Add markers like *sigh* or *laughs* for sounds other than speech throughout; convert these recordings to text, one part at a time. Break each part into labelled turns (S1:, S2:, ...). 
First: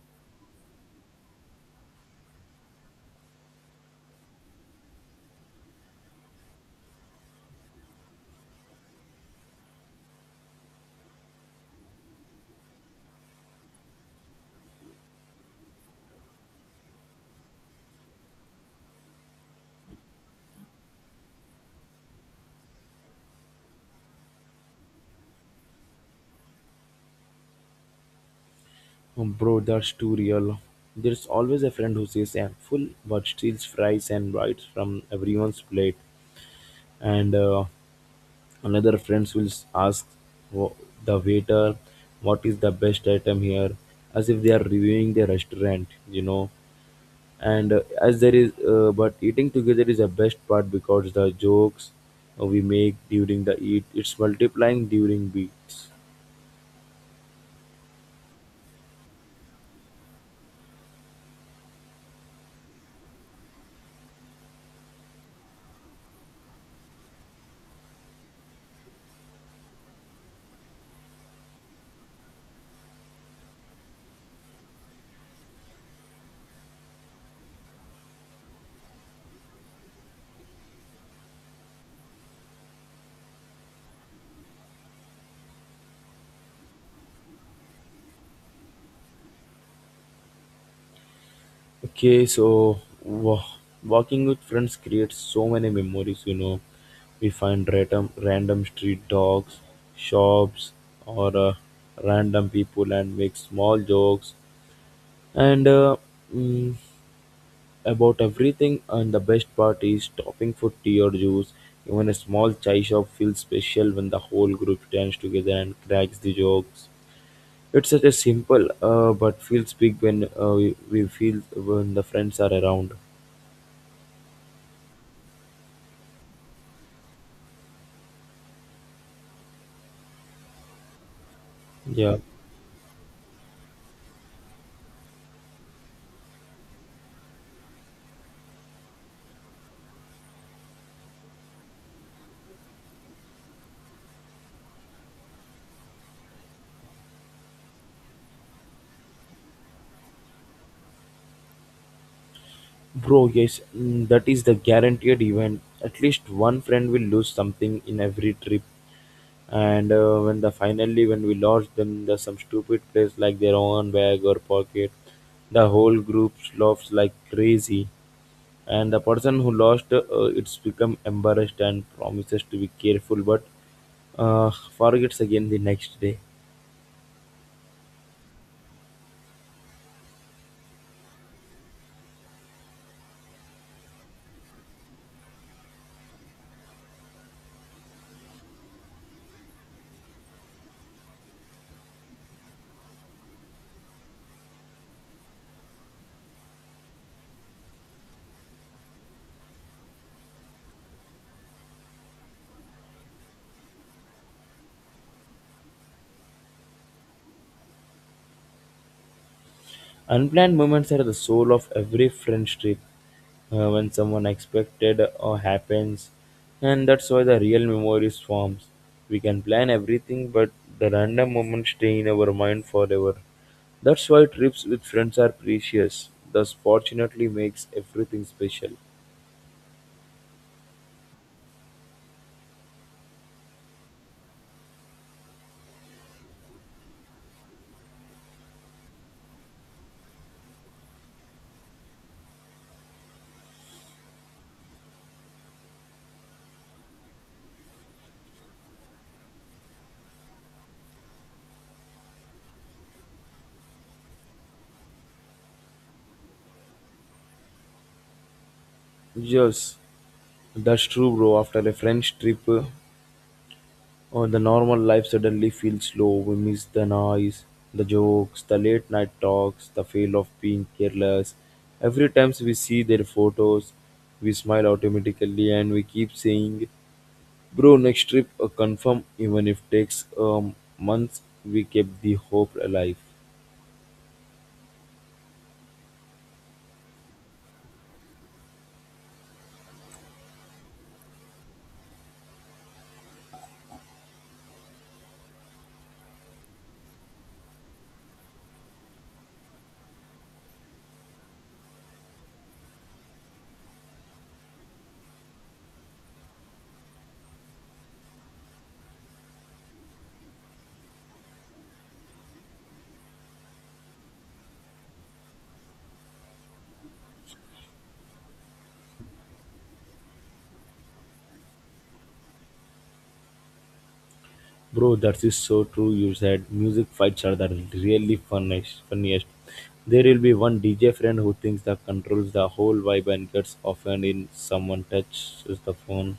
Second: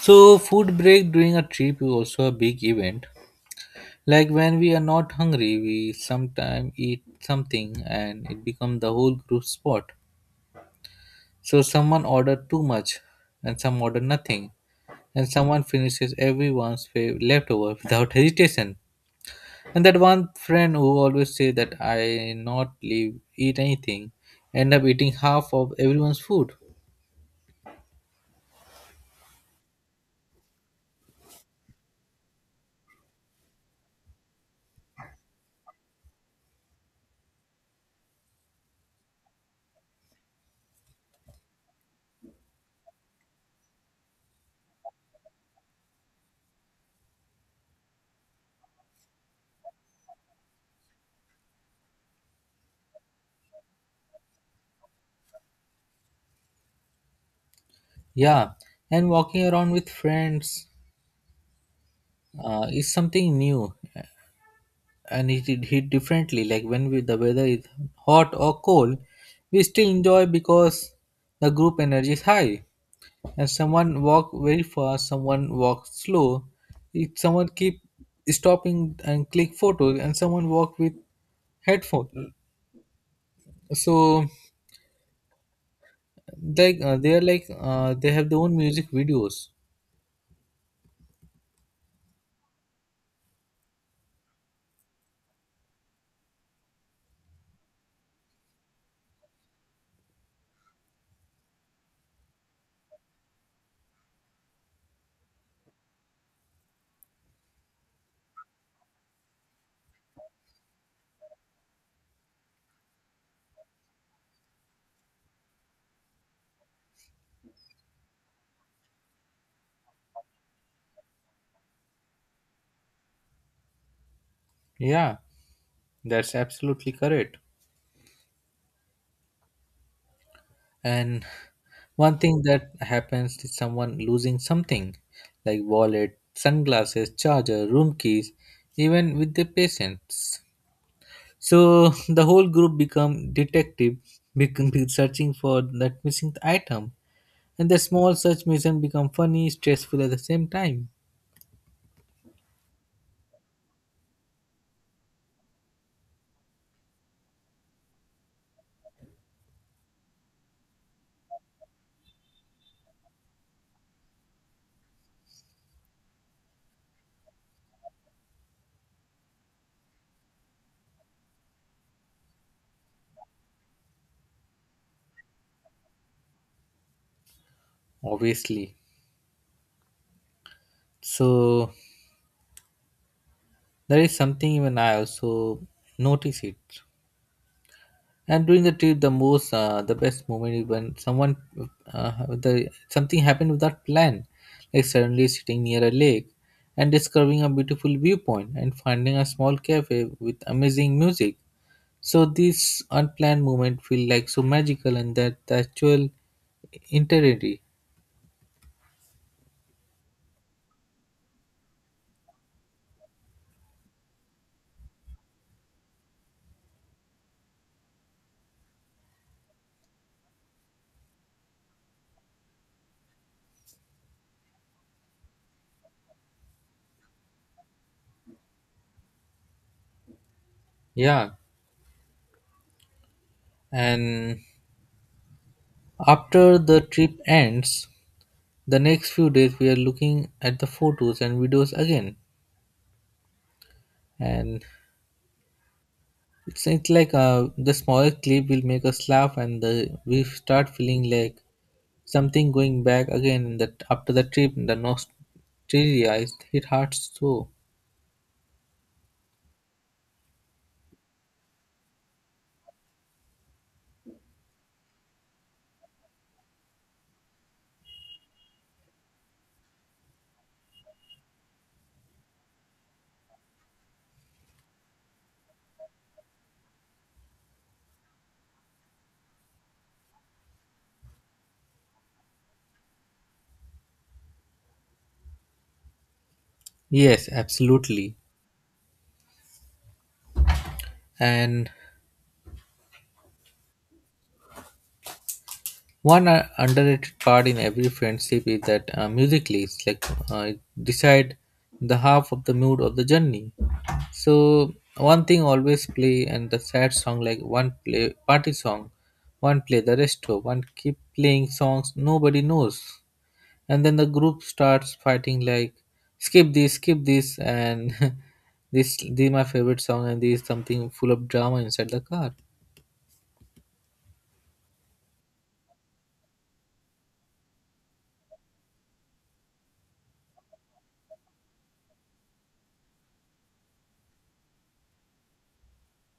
S1: So, food break during a trip is also a big event. Like when we are not hungry, we sometimes eat something and it becomes the whole group spot. So, someone ordered too much and some order nothing, and someone finishes everyone's leftover without hesitation. And that one friend who always say that I not leave eat anything, end up eating half of everyone's food.
S2: Bro, that's too real. There's always a friend who says I'm full but steals fries and bites from everyone's plate. And another friend will ask wha- the waiter what is the best item here as if they are reviewing the restaurant. And As there is, but eating together is the best part because the jokes we make during the eat, it's multiplying during beats.
S1: Yeah, and walking around with friends is something new and it hit differently. Like when we, the weather is hot or cold, we still enjoy because the group energy is high. And someone walk very fast, someone walk slow. If someone keep stopping and click photos, and someone walk with headphone. So they are they have their own music videos.
S2: Okay, so walking with friends creates so many memories. We find random street dogs, shops, or random people and make small jokes and mm, about everything. And the best part is stopping for tea or juice. Even a small chai shop feels special when the whole group stands together and cracks the jokes. It's such a simple, but feels big when we feel when the friends are around.
S1: Yeah, that's absolutely correct. And one
S2: Yeah,
S1: thing that happens is someone losing something like wallet, sunglasses, charger, room keys, even with the patients, so the whole group become detective *laughs* become be searching for that missing item, and the small search mission become funny stressful at the same time.
S2: bro, yes, that is the guaranteed event. At least one friend will lose something in every trip. And When the finally when we lost them, there's some stupid place like their own bag or pocket. The whole group laughs like crazy, and the person who lost it's become embarrassed and promises to be careful, but forgets again the next day.
S1: Obviously, so there is something even I also notice it. And during the trip the most the best moment is when someone the something happened without plan, like suddenly sitting near a lake and discovering a beautiful viewpoint and finding a small cafe with amazing music. So these unplanned moments feel like so magical, and that the actual integrity.
S2: Unplanned moments are the soul of every friendship. When someone expected or happens, and that's why the real memories forms. We can plan everything, but the random moments stay in our mind forever. That's why trips with friends are precious. Thus, fortunately, makes everything special.
S1: Yeah, and after the trip ends the next few days we are looking at the photos and videos again, and it's the smaller clip will make us laugh, and the, we start feeling like something going back again. In the, after the trip, the nostalgia is hit hard so.
S2: Yes, that's true, bro. After a French trip, oh, the normal life suddenly feels slow. We miss the noise, the jokes, the late night talks, the feel of being careless. Every time we see their photos, we smile automatically and we keep saying, "Bro, next trip, confirm, even if takes months, we kept the hope alive."
S1: Yes, absolutely. And one underrated part in every friendship is that music leads, like it decide the half of the mood of the journey. So one thing always play, and the sad song like one play party song, one play the resto, one keep playing songs nobody knows, and then the group starts fighting like skip this, and *laughs* this is my favorite song, and this is something full of drama inside the car.
S2: Bro, that is so true. You said music fights are the really funniest. There will be one DJ friend who thinks that controls the whole vibe and gets offended in someone touches the phone,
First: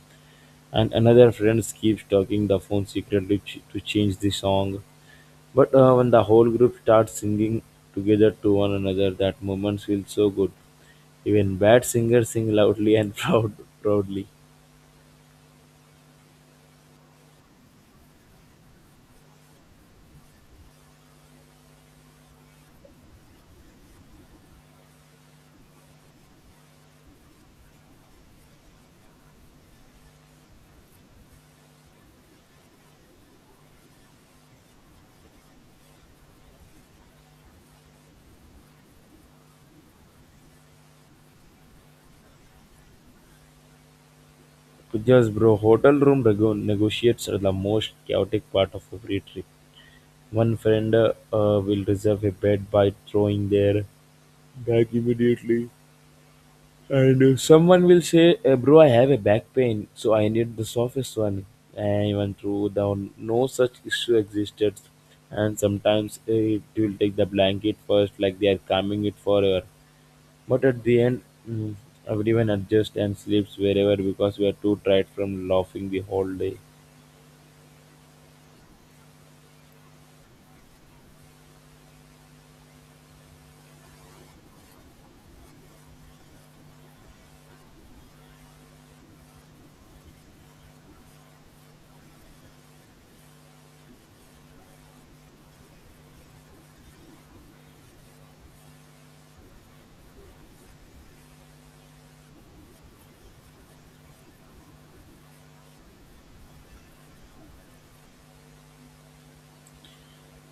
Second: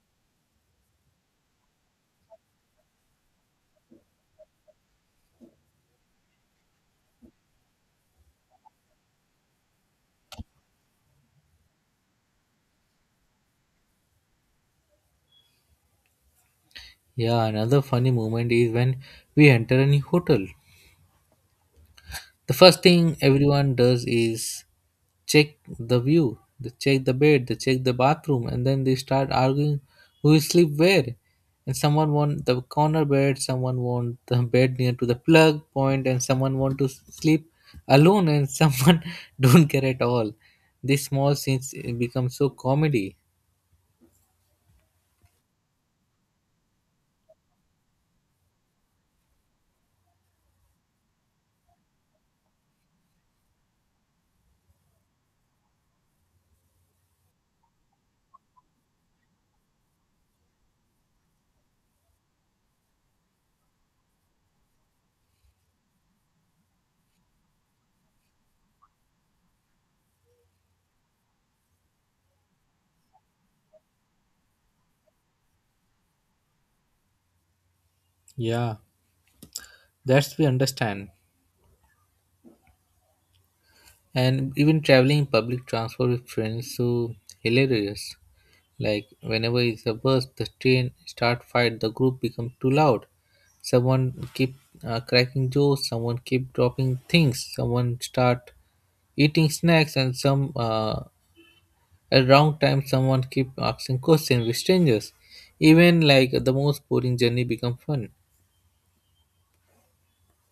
S2: and another friend keeps talking the phone secretly to change the song. But When the whole group starts singing together to one another, that moment feels so good. Even bad singers sing loudly and *laughs* proudly.
S1: Yeah, another funny moment is when we enter a new hotel, the first thing everyone does is check the view, they check the bed, they check the bathroom, and then they start arguing who will sleep where, and someone want the corner bed, someone want the bed near to the plug point, and someone want to sleep alone, and someone *laughs* don't care at all. These small scenes become so comedy.
S2: Yes, bro. Hotel room negotiates are the most chaotic part of every trip. One friend will reserve a bed by throwing their bag immediately, and someone will say, "Bro, I have a back pain, so I need the softest one." And even through down, no such issue existed, and sometimes it will take the blanket first, like they are calming it forever. But at the end, mm, everyone adjusts and sleeps wherever because we are too tired from laughing the whole day.
S1: Yeah, that's we understand. And even traveling in public transport with friends so hilarious, like whenever it's a bus the train start fight, the group become too loud, someone keep cracking jokes, someone keep dropping things, someone start eating snacks, and some at wrong time someone keep asking questions with strangers. Even like the most boring journey become fun.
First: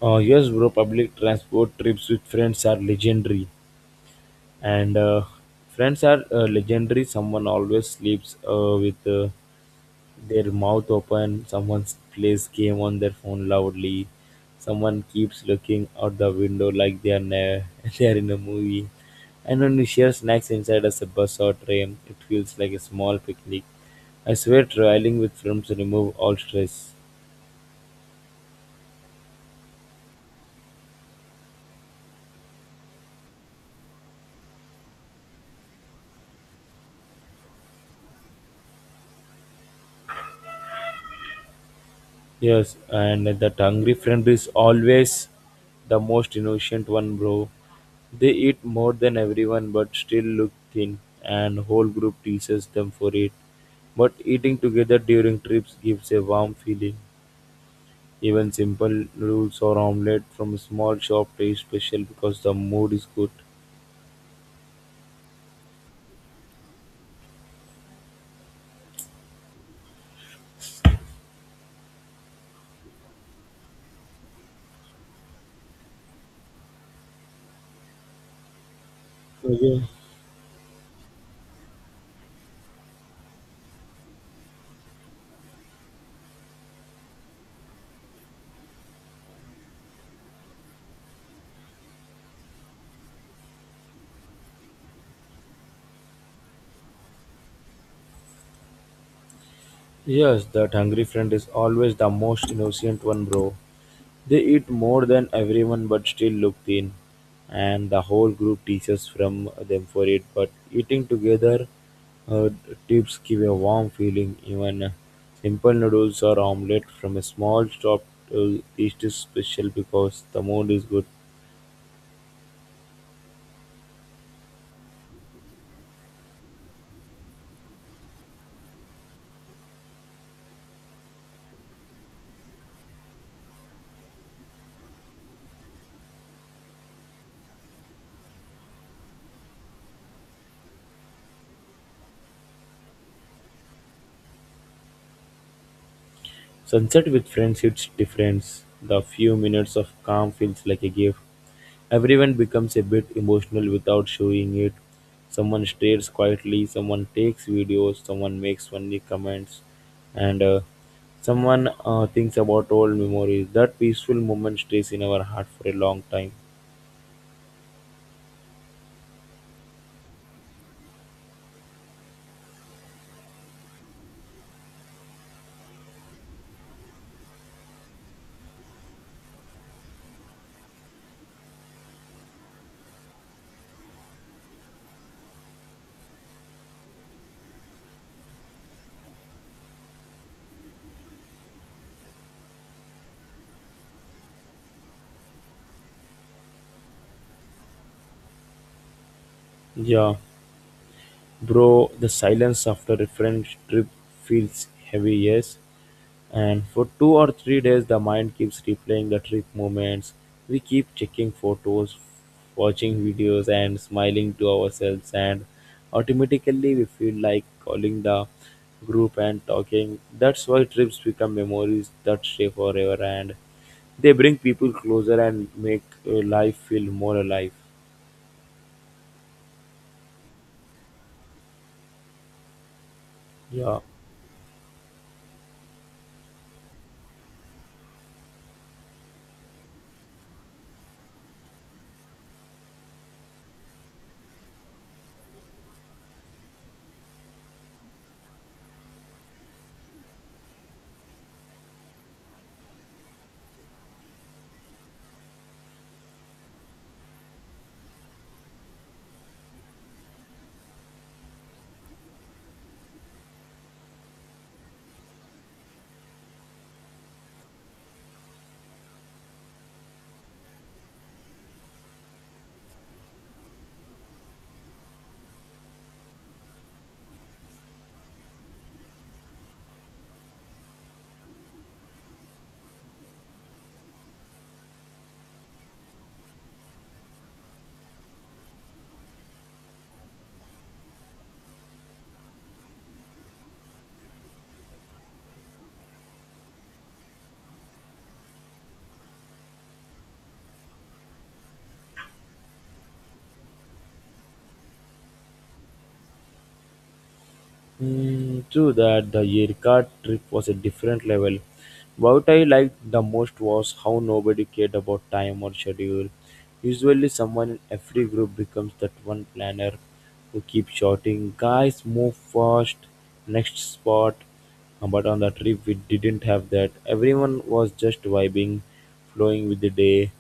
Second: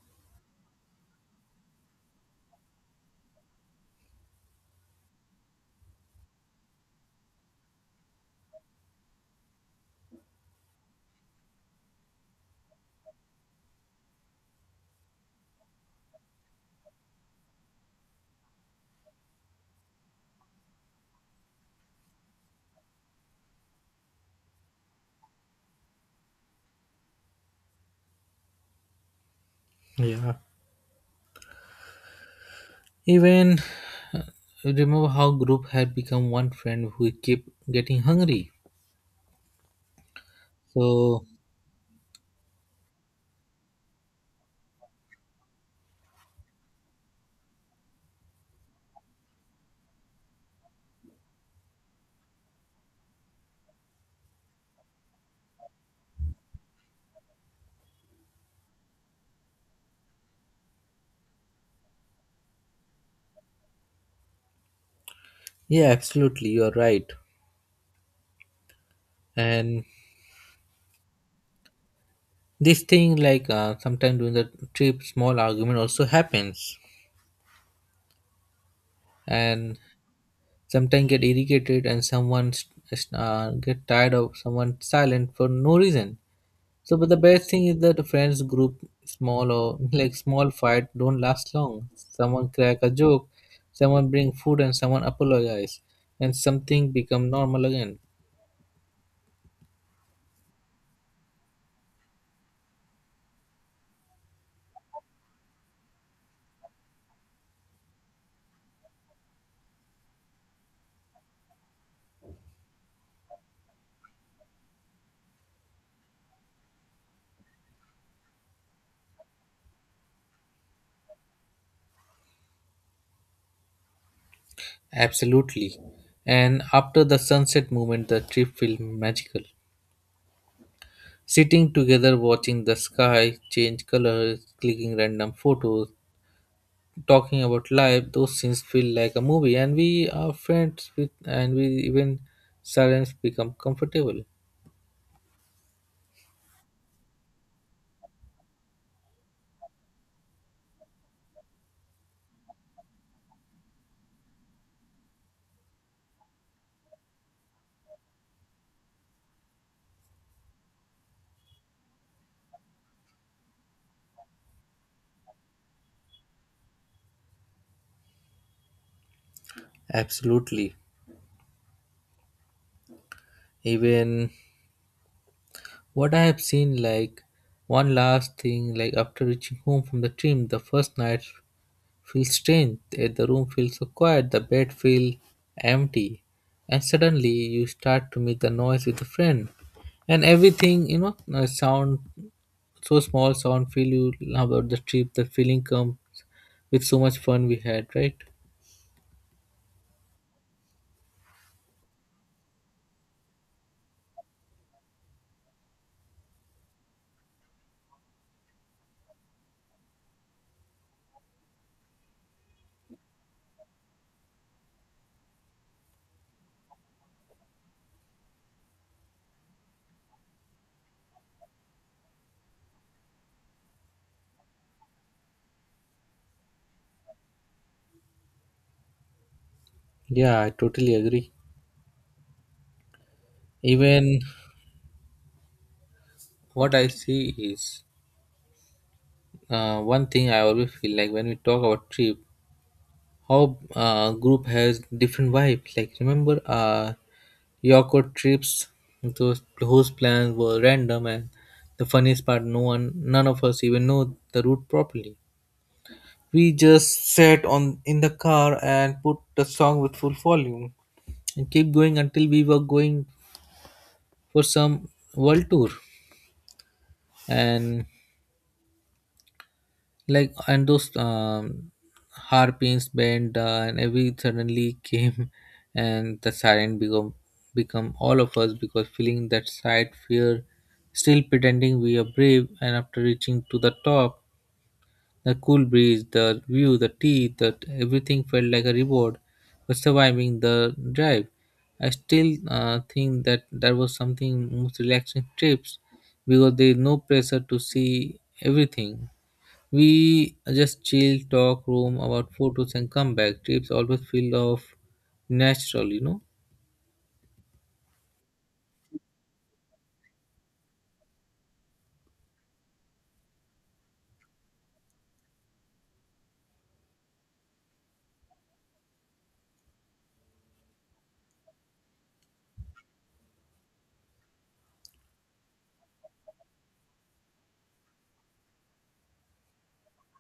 S2: Yes, bro, public transport trips with friends are legendary. And Friends are legendary. Someone always sleeps with their mouth open. Someone plays game on their phone loudly. Someone keeps looking out the window like they are *laughs* they are in a movie. And when we share snacks inside as a bus or train, it feels like a small picnic. I swear traveling with friends remove all stress.
S1: Even uh, remember how group had become one friend who keep getting hungry so.
S2: Yes, and that hungry friend is always the most innocent one, bro. They eat more than everyone but still look thin, and whole group teases them for it. But eating together during trips gives a warm feeling. Even simple noodles or omelette from a small shop taste special because the mood is good.
S1: Yeah, absolutely. You're right. And this thing, sometimes during the trip, small argument also happens, and sometimes get irritated, and someone get tired of someone silent for no reason. So, but the best thing is that the friends group, small or *laughs* like small fight, don't last long. Someone crack a joke, someone bring food, and someone apologize, and something become normal again.
S2: Yes, that hungry friend is always the most innocent one, bro. They eat more than everyone but still look thin, and the whole group teaches from them for it. But eating together uh, tips give a warm feeling. Even simple noodles or omelette from a small shop taste is special because the mood is good.
S1: Absolutely. And after the sunset moment, the trip feel magical. Sitting together, watching the sky change colors, clicking random photos, talking about life, those scenes feel like a movie, and we are friends with, and we even silence become comfortable.
S2: Sunset with friends hits different. The few minutes of calm feels like a gift. Everyone becomes a bit emotional without showing it. Someone stares quietly, someone takes videos, someone makes funny comments, and someone thinks about old memories. That peaceful moment stays in our heart for a long time.
S1: Absolutely. Even what I have seen, like one last thing, like after reaching home from the team, the first night feel strange that the room feels so quiet, the bed feels empty, and suddenly you start to make the noise with a friend, and everything sound so small sound feel you about the trip. The feeling comes with so much fun we had, right?
S2: Yeah, bro, the silence after a friend trip feels heavy, yes. And for 2 or 3 days, the mind keeps replaying the trip moments. We keep checking photos, watching videos, and smiling to ourselves. And automatically, we feel like calling the group and talking. That's why trips become memories that stay forever and they bring people closer and make life feel more alive.
S1: Yeah, I totally agree.
S2: Yeah.
S1: Even what I see is one thing I always feel like when we talk about trip, how group has different vibes. Like remember Yoko trips, those whose plans were random, and the funniest part no one, none of us even know the route properly. We just sat on in the car and put the song with full volume and keep going until we were going for some world tour. And like and those harpins bent and every suddenly came *laughs* and the siren become become all of us because feeling that side fear, still pretending we are brave, and after reaching to the top the cool breeze, the view, the tea, that everything felt like a reward for surviving the drive. I still think that that was something most relaxing trips because there is no pressure to see everything. We just chill, talk, roam about photos, and come back. Trips always feel of natural, you know.
S2: Mm, true that the Yerka trip was a different level. What I liked the most was how nobody cared about time or schedule. Usually, someone in every group becomes that one planner who keeps shouting, "Guys, move fast, next spot." But on the trip, we didn't have that. Everyone was just vibing, flowing with the day.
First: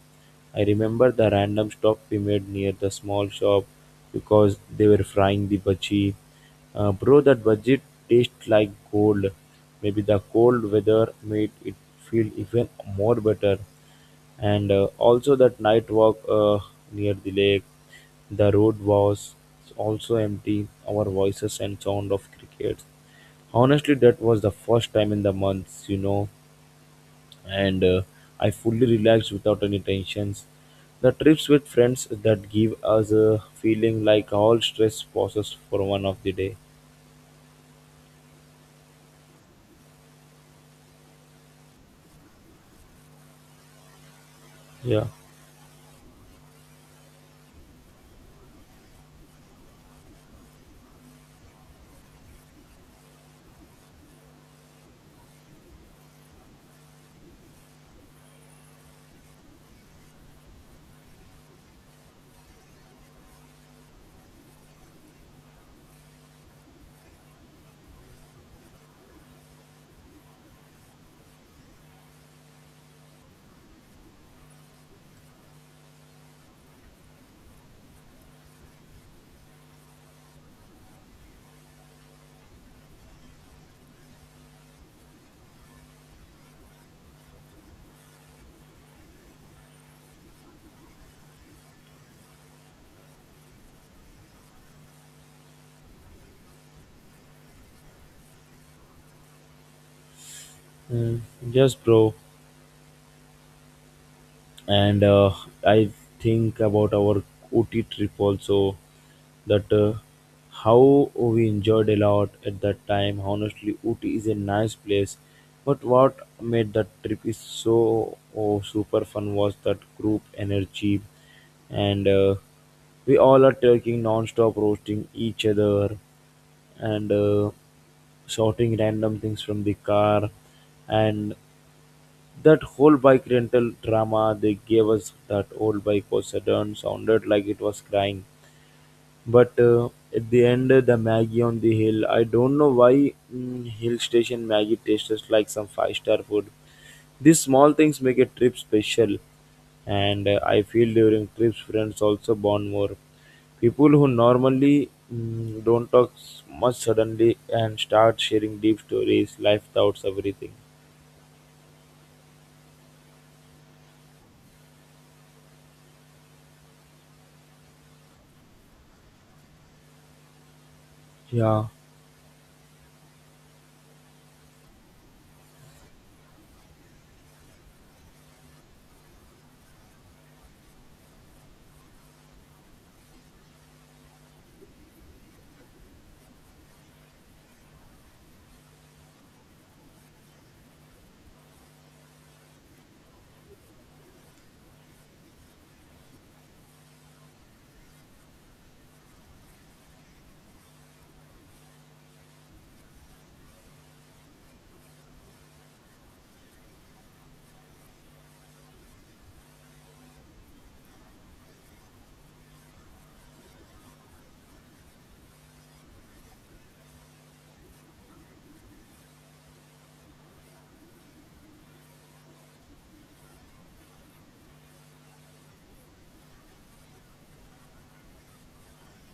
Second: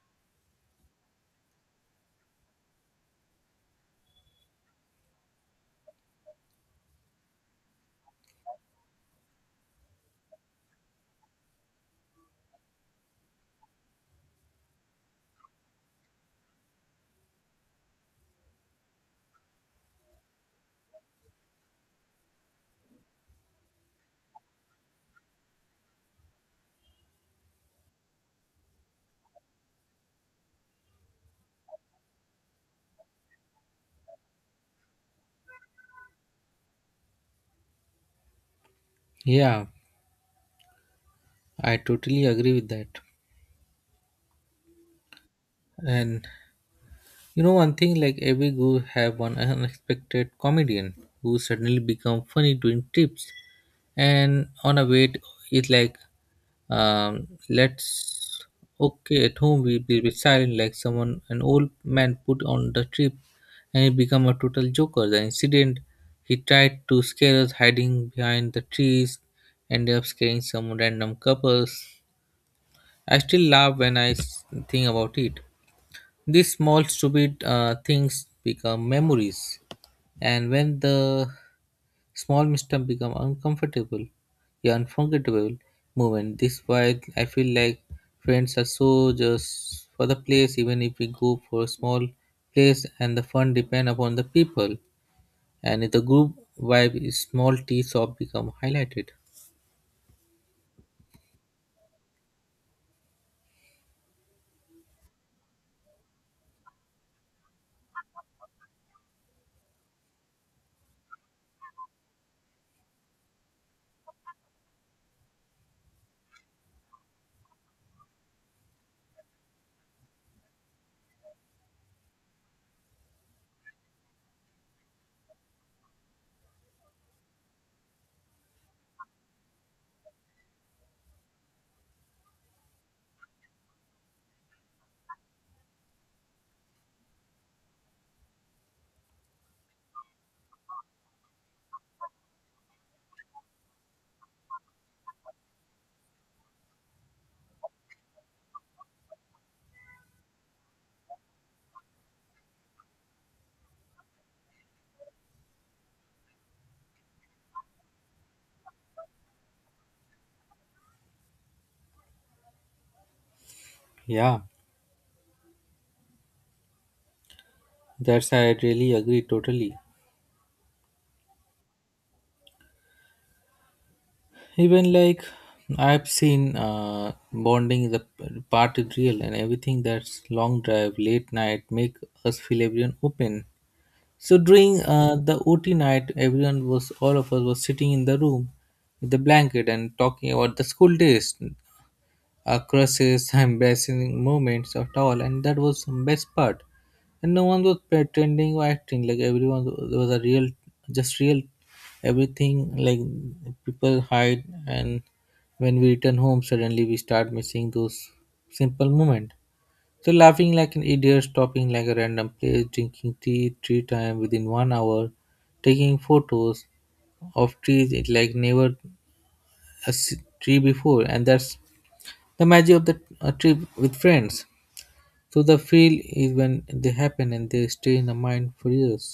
S2: I remember the random stop we made near the small shop because they were frying the bhaji. Bro, that budget tastes like gold. Maybe the cold weather made it feel even more better. And Also that night walk near the lake, the road was also empty. Our voices and sound of crickets. Honestly, that was the first time in the months, and I fully relaxed without any tensions. The trips with friends that give us a feeling like all stress passes for one of the day.
S1: Yeah, I totally agree with that.
S2: Yeah.
S1: And you know one thing, like every guru have one unexpected comedian who suddenly become funny during trips, and on a wait it's like let's okay at home we will be silent, like someone an old man put on the trip and he become a total joker. The incident he tried to scare us hiding behind the trees ended up scaring some random couples. I still laugh when think about it. These small, stupid things become memories, and when the small mistake become uncomfortable, yeah, unforgettable moment. This why I feel like friends are so just for the place, even if we go for a small place, and the fun depend upon the people. And if the group vibe is small, tea shop become highlighted.
S2: Mm, yes, bro. And I think about our OT trip also that how we enjoyed a lot at that time. Honestly, OT is a nice place. But what made that trip is so oh, super fun was that group energy and we all are talking non-stop roasting each other and shouting random things from the car. And that whole bike rental drama they gave us, that old bike was sounded like it was crying. But At the end, the Maggie on the hill, I don't know why hill station Maggie tastes like some five-star food. These small things make a trip special, and I feel during trips, friends also bond more. People who normally don't talk much suddenly and start sharing deep stories, life thoughts, everything.
S1: Yeah, that's I really agree totally.
S2: Yeah.
S1: Even like I've seen bonding is a part is real, and everything that's long drive late night make us feel everyone open. So during the OT night everyone was all of us was sitting in the room with the blanket and talking about the school days, crushes, embarrassing *laughs* moments at all, and that was the best part. And no one was pretending or acting like everyone there was a real, just real everything. Like people hide, and when we return home, suddenly we start missing those simple moments. So laughing like an idiot, stopping like a random place, drinking tea three times within 1 hour, taking photos of trees it like never a s- tree before, and that's the magic of the a trip with friends to the feel is when they happen, and they stay in the mind for years.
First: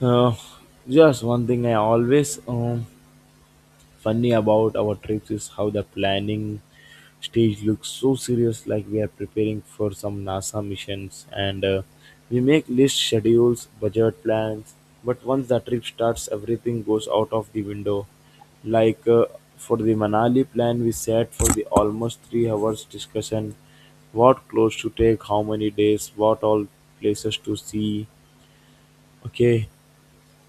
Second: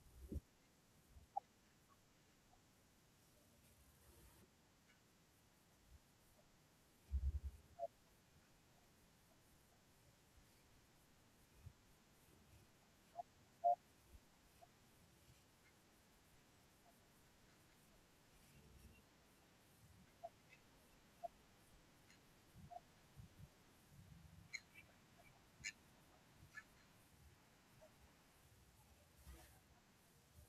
S2: Uh, just one thing I always funny about our trips is how the planning stage looks so serious, like we are preparing for some NASA missions, and we make list schedules, budget plans. But once the trip starts, everything goes out of the window. Like uh, for the Manali plan, we sat for the almost 3 hours discussion what clothes to take, how many days, what all places to see. Okay,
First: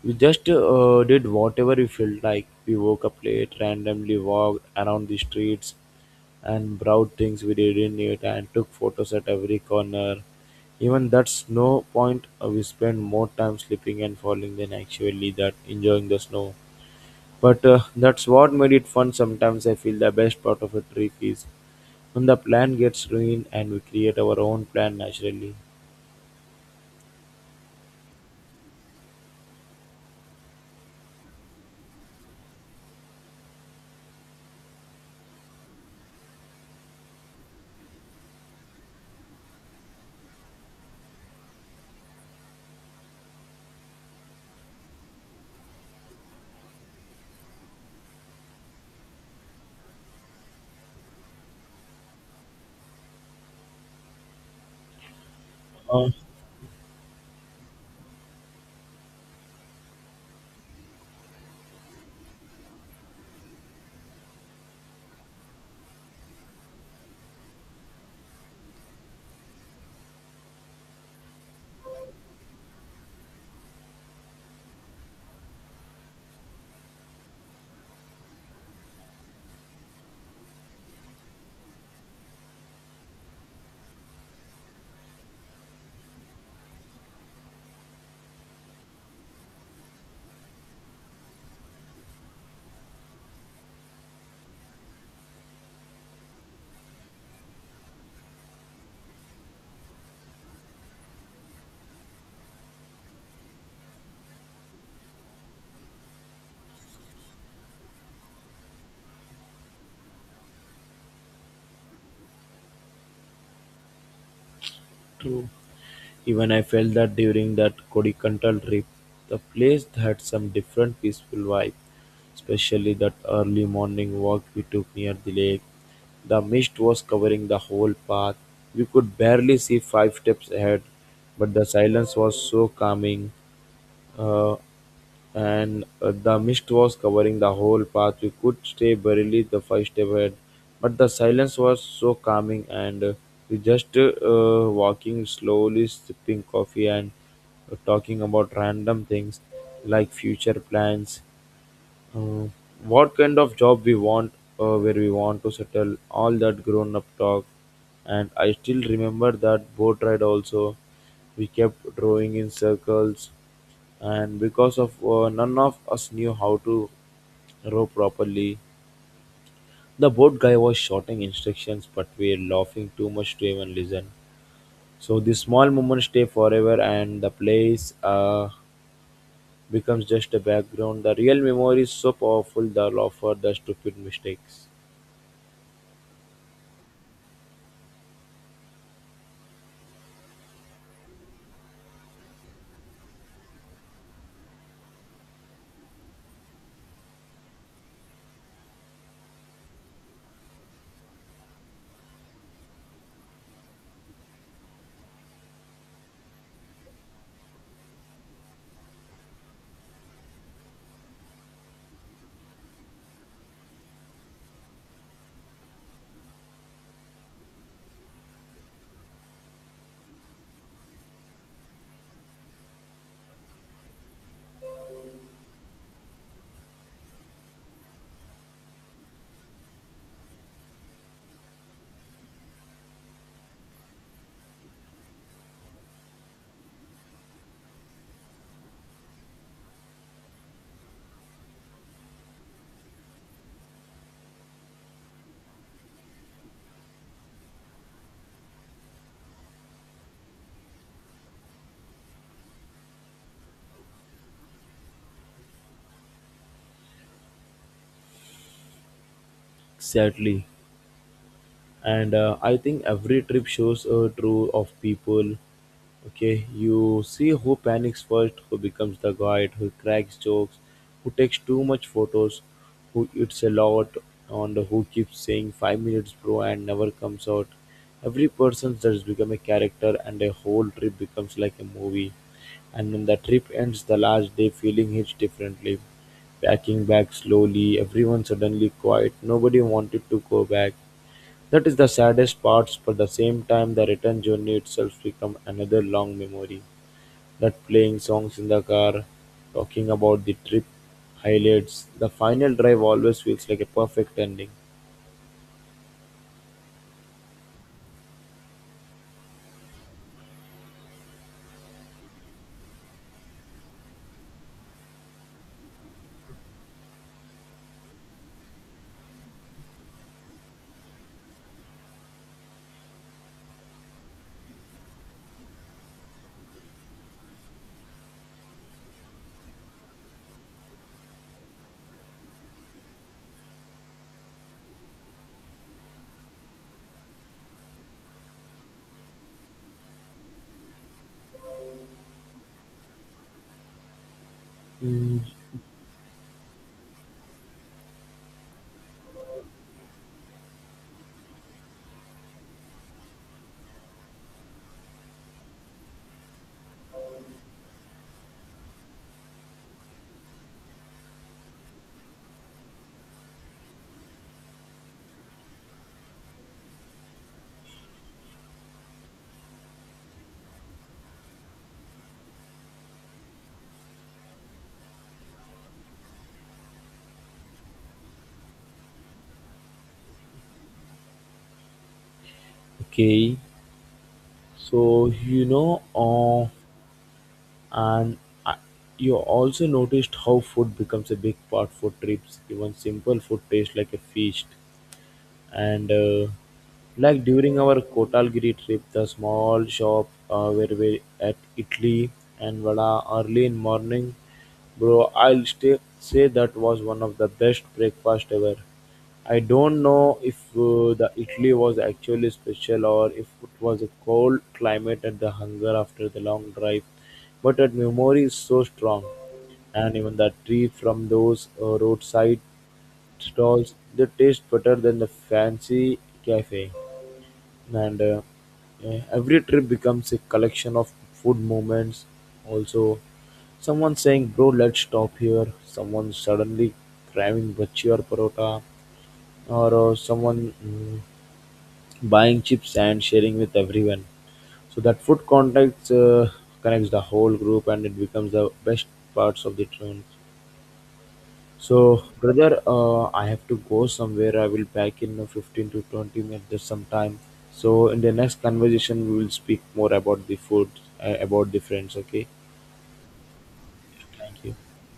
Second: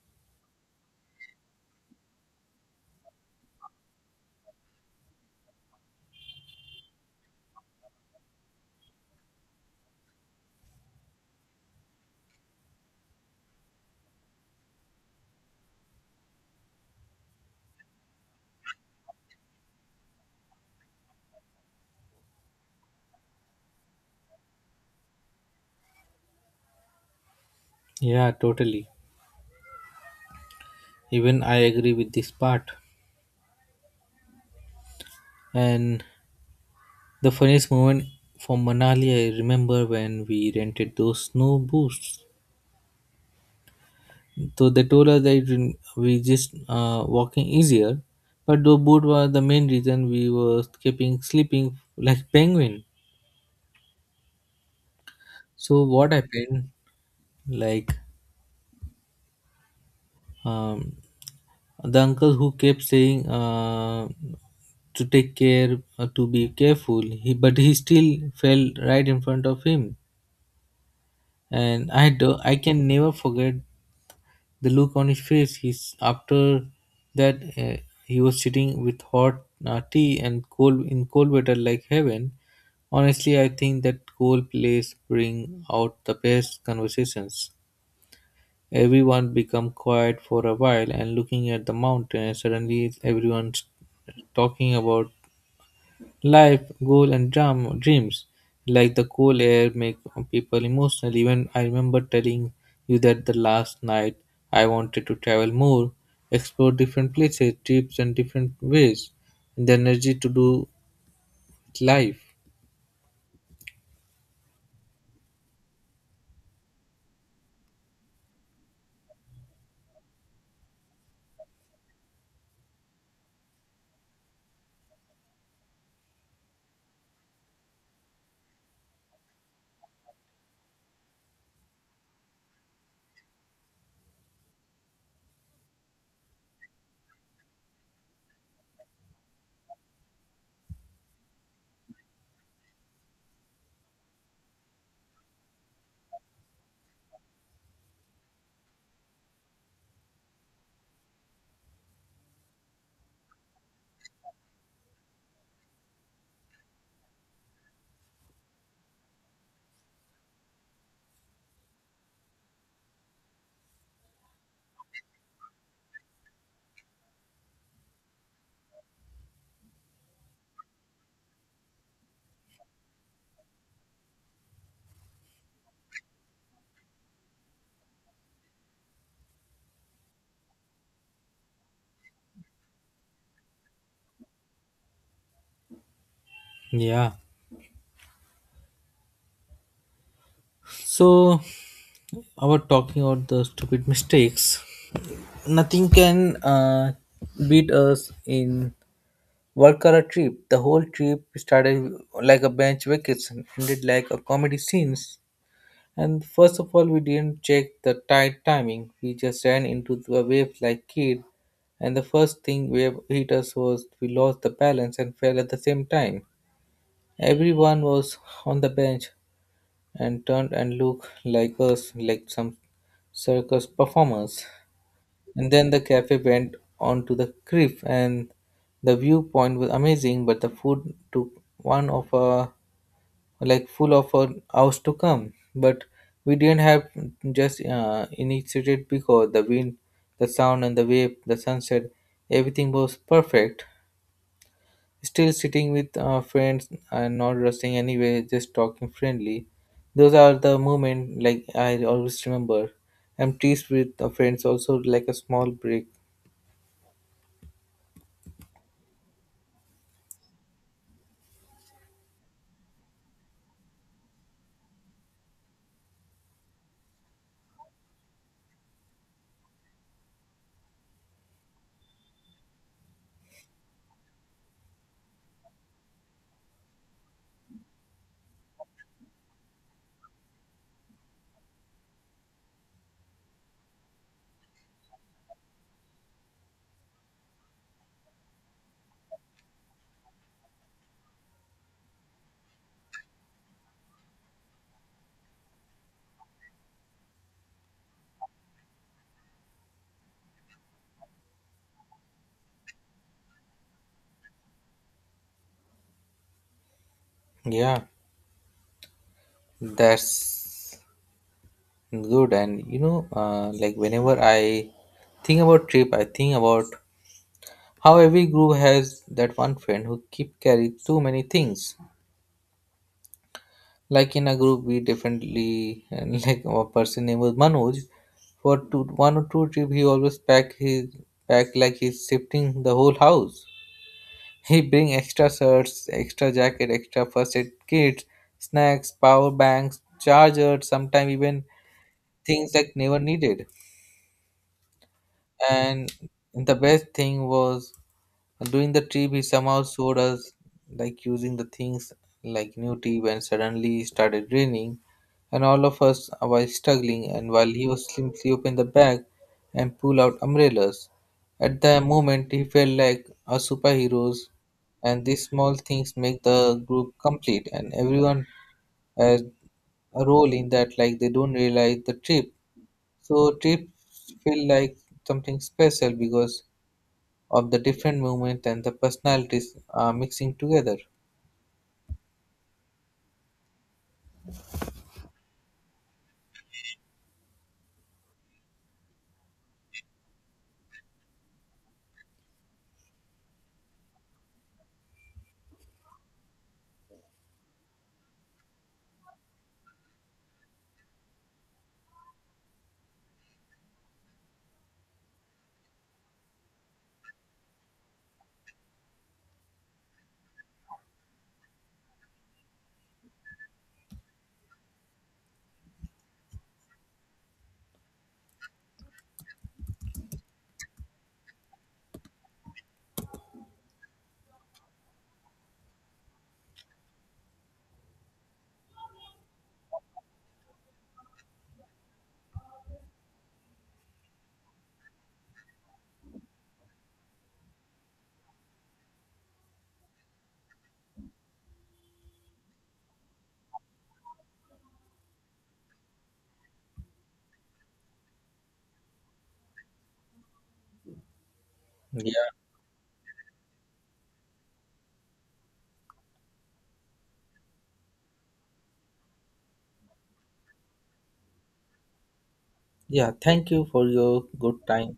S2: we just did whatever we felt like. We woke up late, randomly walked around the streets and brought things we didn't need and took photos at every corner. Even that snow point, we spent more time sleeping and falling than actually that enjoying the snow. But That's what made it fun. Sometimes I feel the best part of a trip is when the plan gets ruined and we create our own plan naturally.
S1: Yeah, totally. Even I agree with this part. And the funniest moment from Manali, I remember when we rented those snow boots. So they told us that we just walking easier, but the boot was the main reason we were keeping sleeping like penguin. So
S2: Uh,
S1: what happened? Like um, the uncle who kept saying to take care, to be careful, he, but he still fell right in front of him. And I can never forget the look on his face. He's, after that, he was sitting with hot tea and cold in cold weather like heaven. Honestly, I think that cold place bring out the best conversations. Everyone becomes quiet for a while and looking at the mountain. Suddenly, everyone's talking about life, goal, and dreams. Like the cool air make people emotional. Even I remember telling you that the last night I wanted to travel more, explore different places, trips, and different ways. And the energy to do life.
S2: True. Even I felt that during that Kodikantal trip, the place had some different peaceful vibe, especially that early morning walk we took near the lake. The mist was covering the whole path. We could barely see 5 steps ahead, but the silence was so calming. Uh, and The mist was covering the whole path. We could stay barely the 5 step ahead, but the silence was so calming, and we just walking slowly, sipping coffee, and talking about random things like future plans. Uh, what kind of job we want, where we want to settle, all that grown up talk. And I still remember that boat ride also. We kept drawing in circles, and because of none of us knew how to row properly, the boat guy was shouting instructions, but we were laughing too much to even listen. So this small moments stay forever, and the place. Becomes just a background. The real memory is so powerful, the laugher, the stupid mistakes.
S1: Yeah. So, I was talking about the stupid mistakes. Nothing can beat us in work or a trip. The whole trip started like a bench vacation, ended like a comedy scenes. And first of all, we didn't check the tight timing. We just ran into the waves like kid. And the first thing wave hit us was we lost the balance and fell at the same time. Everyone was on the bench and turned and looked like us, like some circus performers. And then the cafe went on to the cliff, and the viewpoint was amazing. But the food took one of a like full of a hours to come. But we didn't have just initiated because the wind, the sound, and the wave, the sunset, everything was perfect. Still sitting with friends and not rushing anyway, just talking friendly. Those are the moments like I always remember. I'm teased with the friends also like a small break.
S2: Exactly. and I think every trip shows a true of people. Okay, you see who panics first, who becomes the guide, who cracks jokes, who takes too much photos, who eats a lot, and who keeps saying 5 minutes, bro, and never comes out. Every person just become a character, and a whole trip becomes like a movie. And when the trip ends, the last day feeling hits differently. Packing back slowly, everyone suddenly quiet, nobody wanted to go back. That is the saddest part, but at the same time the return journey itself becomes another long memory. That playing songs in the car, talking about the trip, highlights. The final drive always feels like a perfect ending.
S1: Yeah. That's good. And you know, like whenever I think about trip, I think about how every group has that one friend who keep carrying too many things. Like in a group, we definitely and *laughs* like a person name was Manoj. For two, 1 or 2 trip, he always pack his pack like he's shifting the whole house. He bring extra shirts, extra jacket, extra first aid kit, snacks, power banks, charger, sometimes even things like never needed.
S2: Mm,
S1: And the best thing was during the trip he somehow showed us like using the things like new tip, and suddenly it started raining and all of us were struggling, and while he was simply open the bag and pull out umbrellas at the moment he felt like a superheroes. And these small things make the group complete, and everyone has a role in that like they don't realize the trip. So trips feel like something special because of the different movements and the personalities are mixing together.
S2: okay, so you know, and I, you also noticed how food becomes a big part for trips. Even simple food tastes like a feast. And like during our Kotalgiri trip, the small shop where we at Italy and Vada early in morning, bro, say that was one of the best breakfast ever. I don't know if the Italy was actually special or if it was a cold climate and the hunger after the long drive, but that memory is so strong, and even the tree from those roadside stalls. They taste better than the fancy cafe, and every trip becomes a collection of food moments. Also, someone saying, "Bro, let's stop here." Someone suddenly craving bhaji or parota, or someone buying chips and sharing with everyone. So that food contacts connects the whole group, and it becomes the best parts of the trip. So,
S1: Yeah,
S2: brother, I have to go somewhere. I will back in 15 to 20 minutes sometime. So, in the next conversation, we will speak more about the food, about the friends. Okay.
S1: yeah. Thank you for your
S2: Thank you.
S1: good time.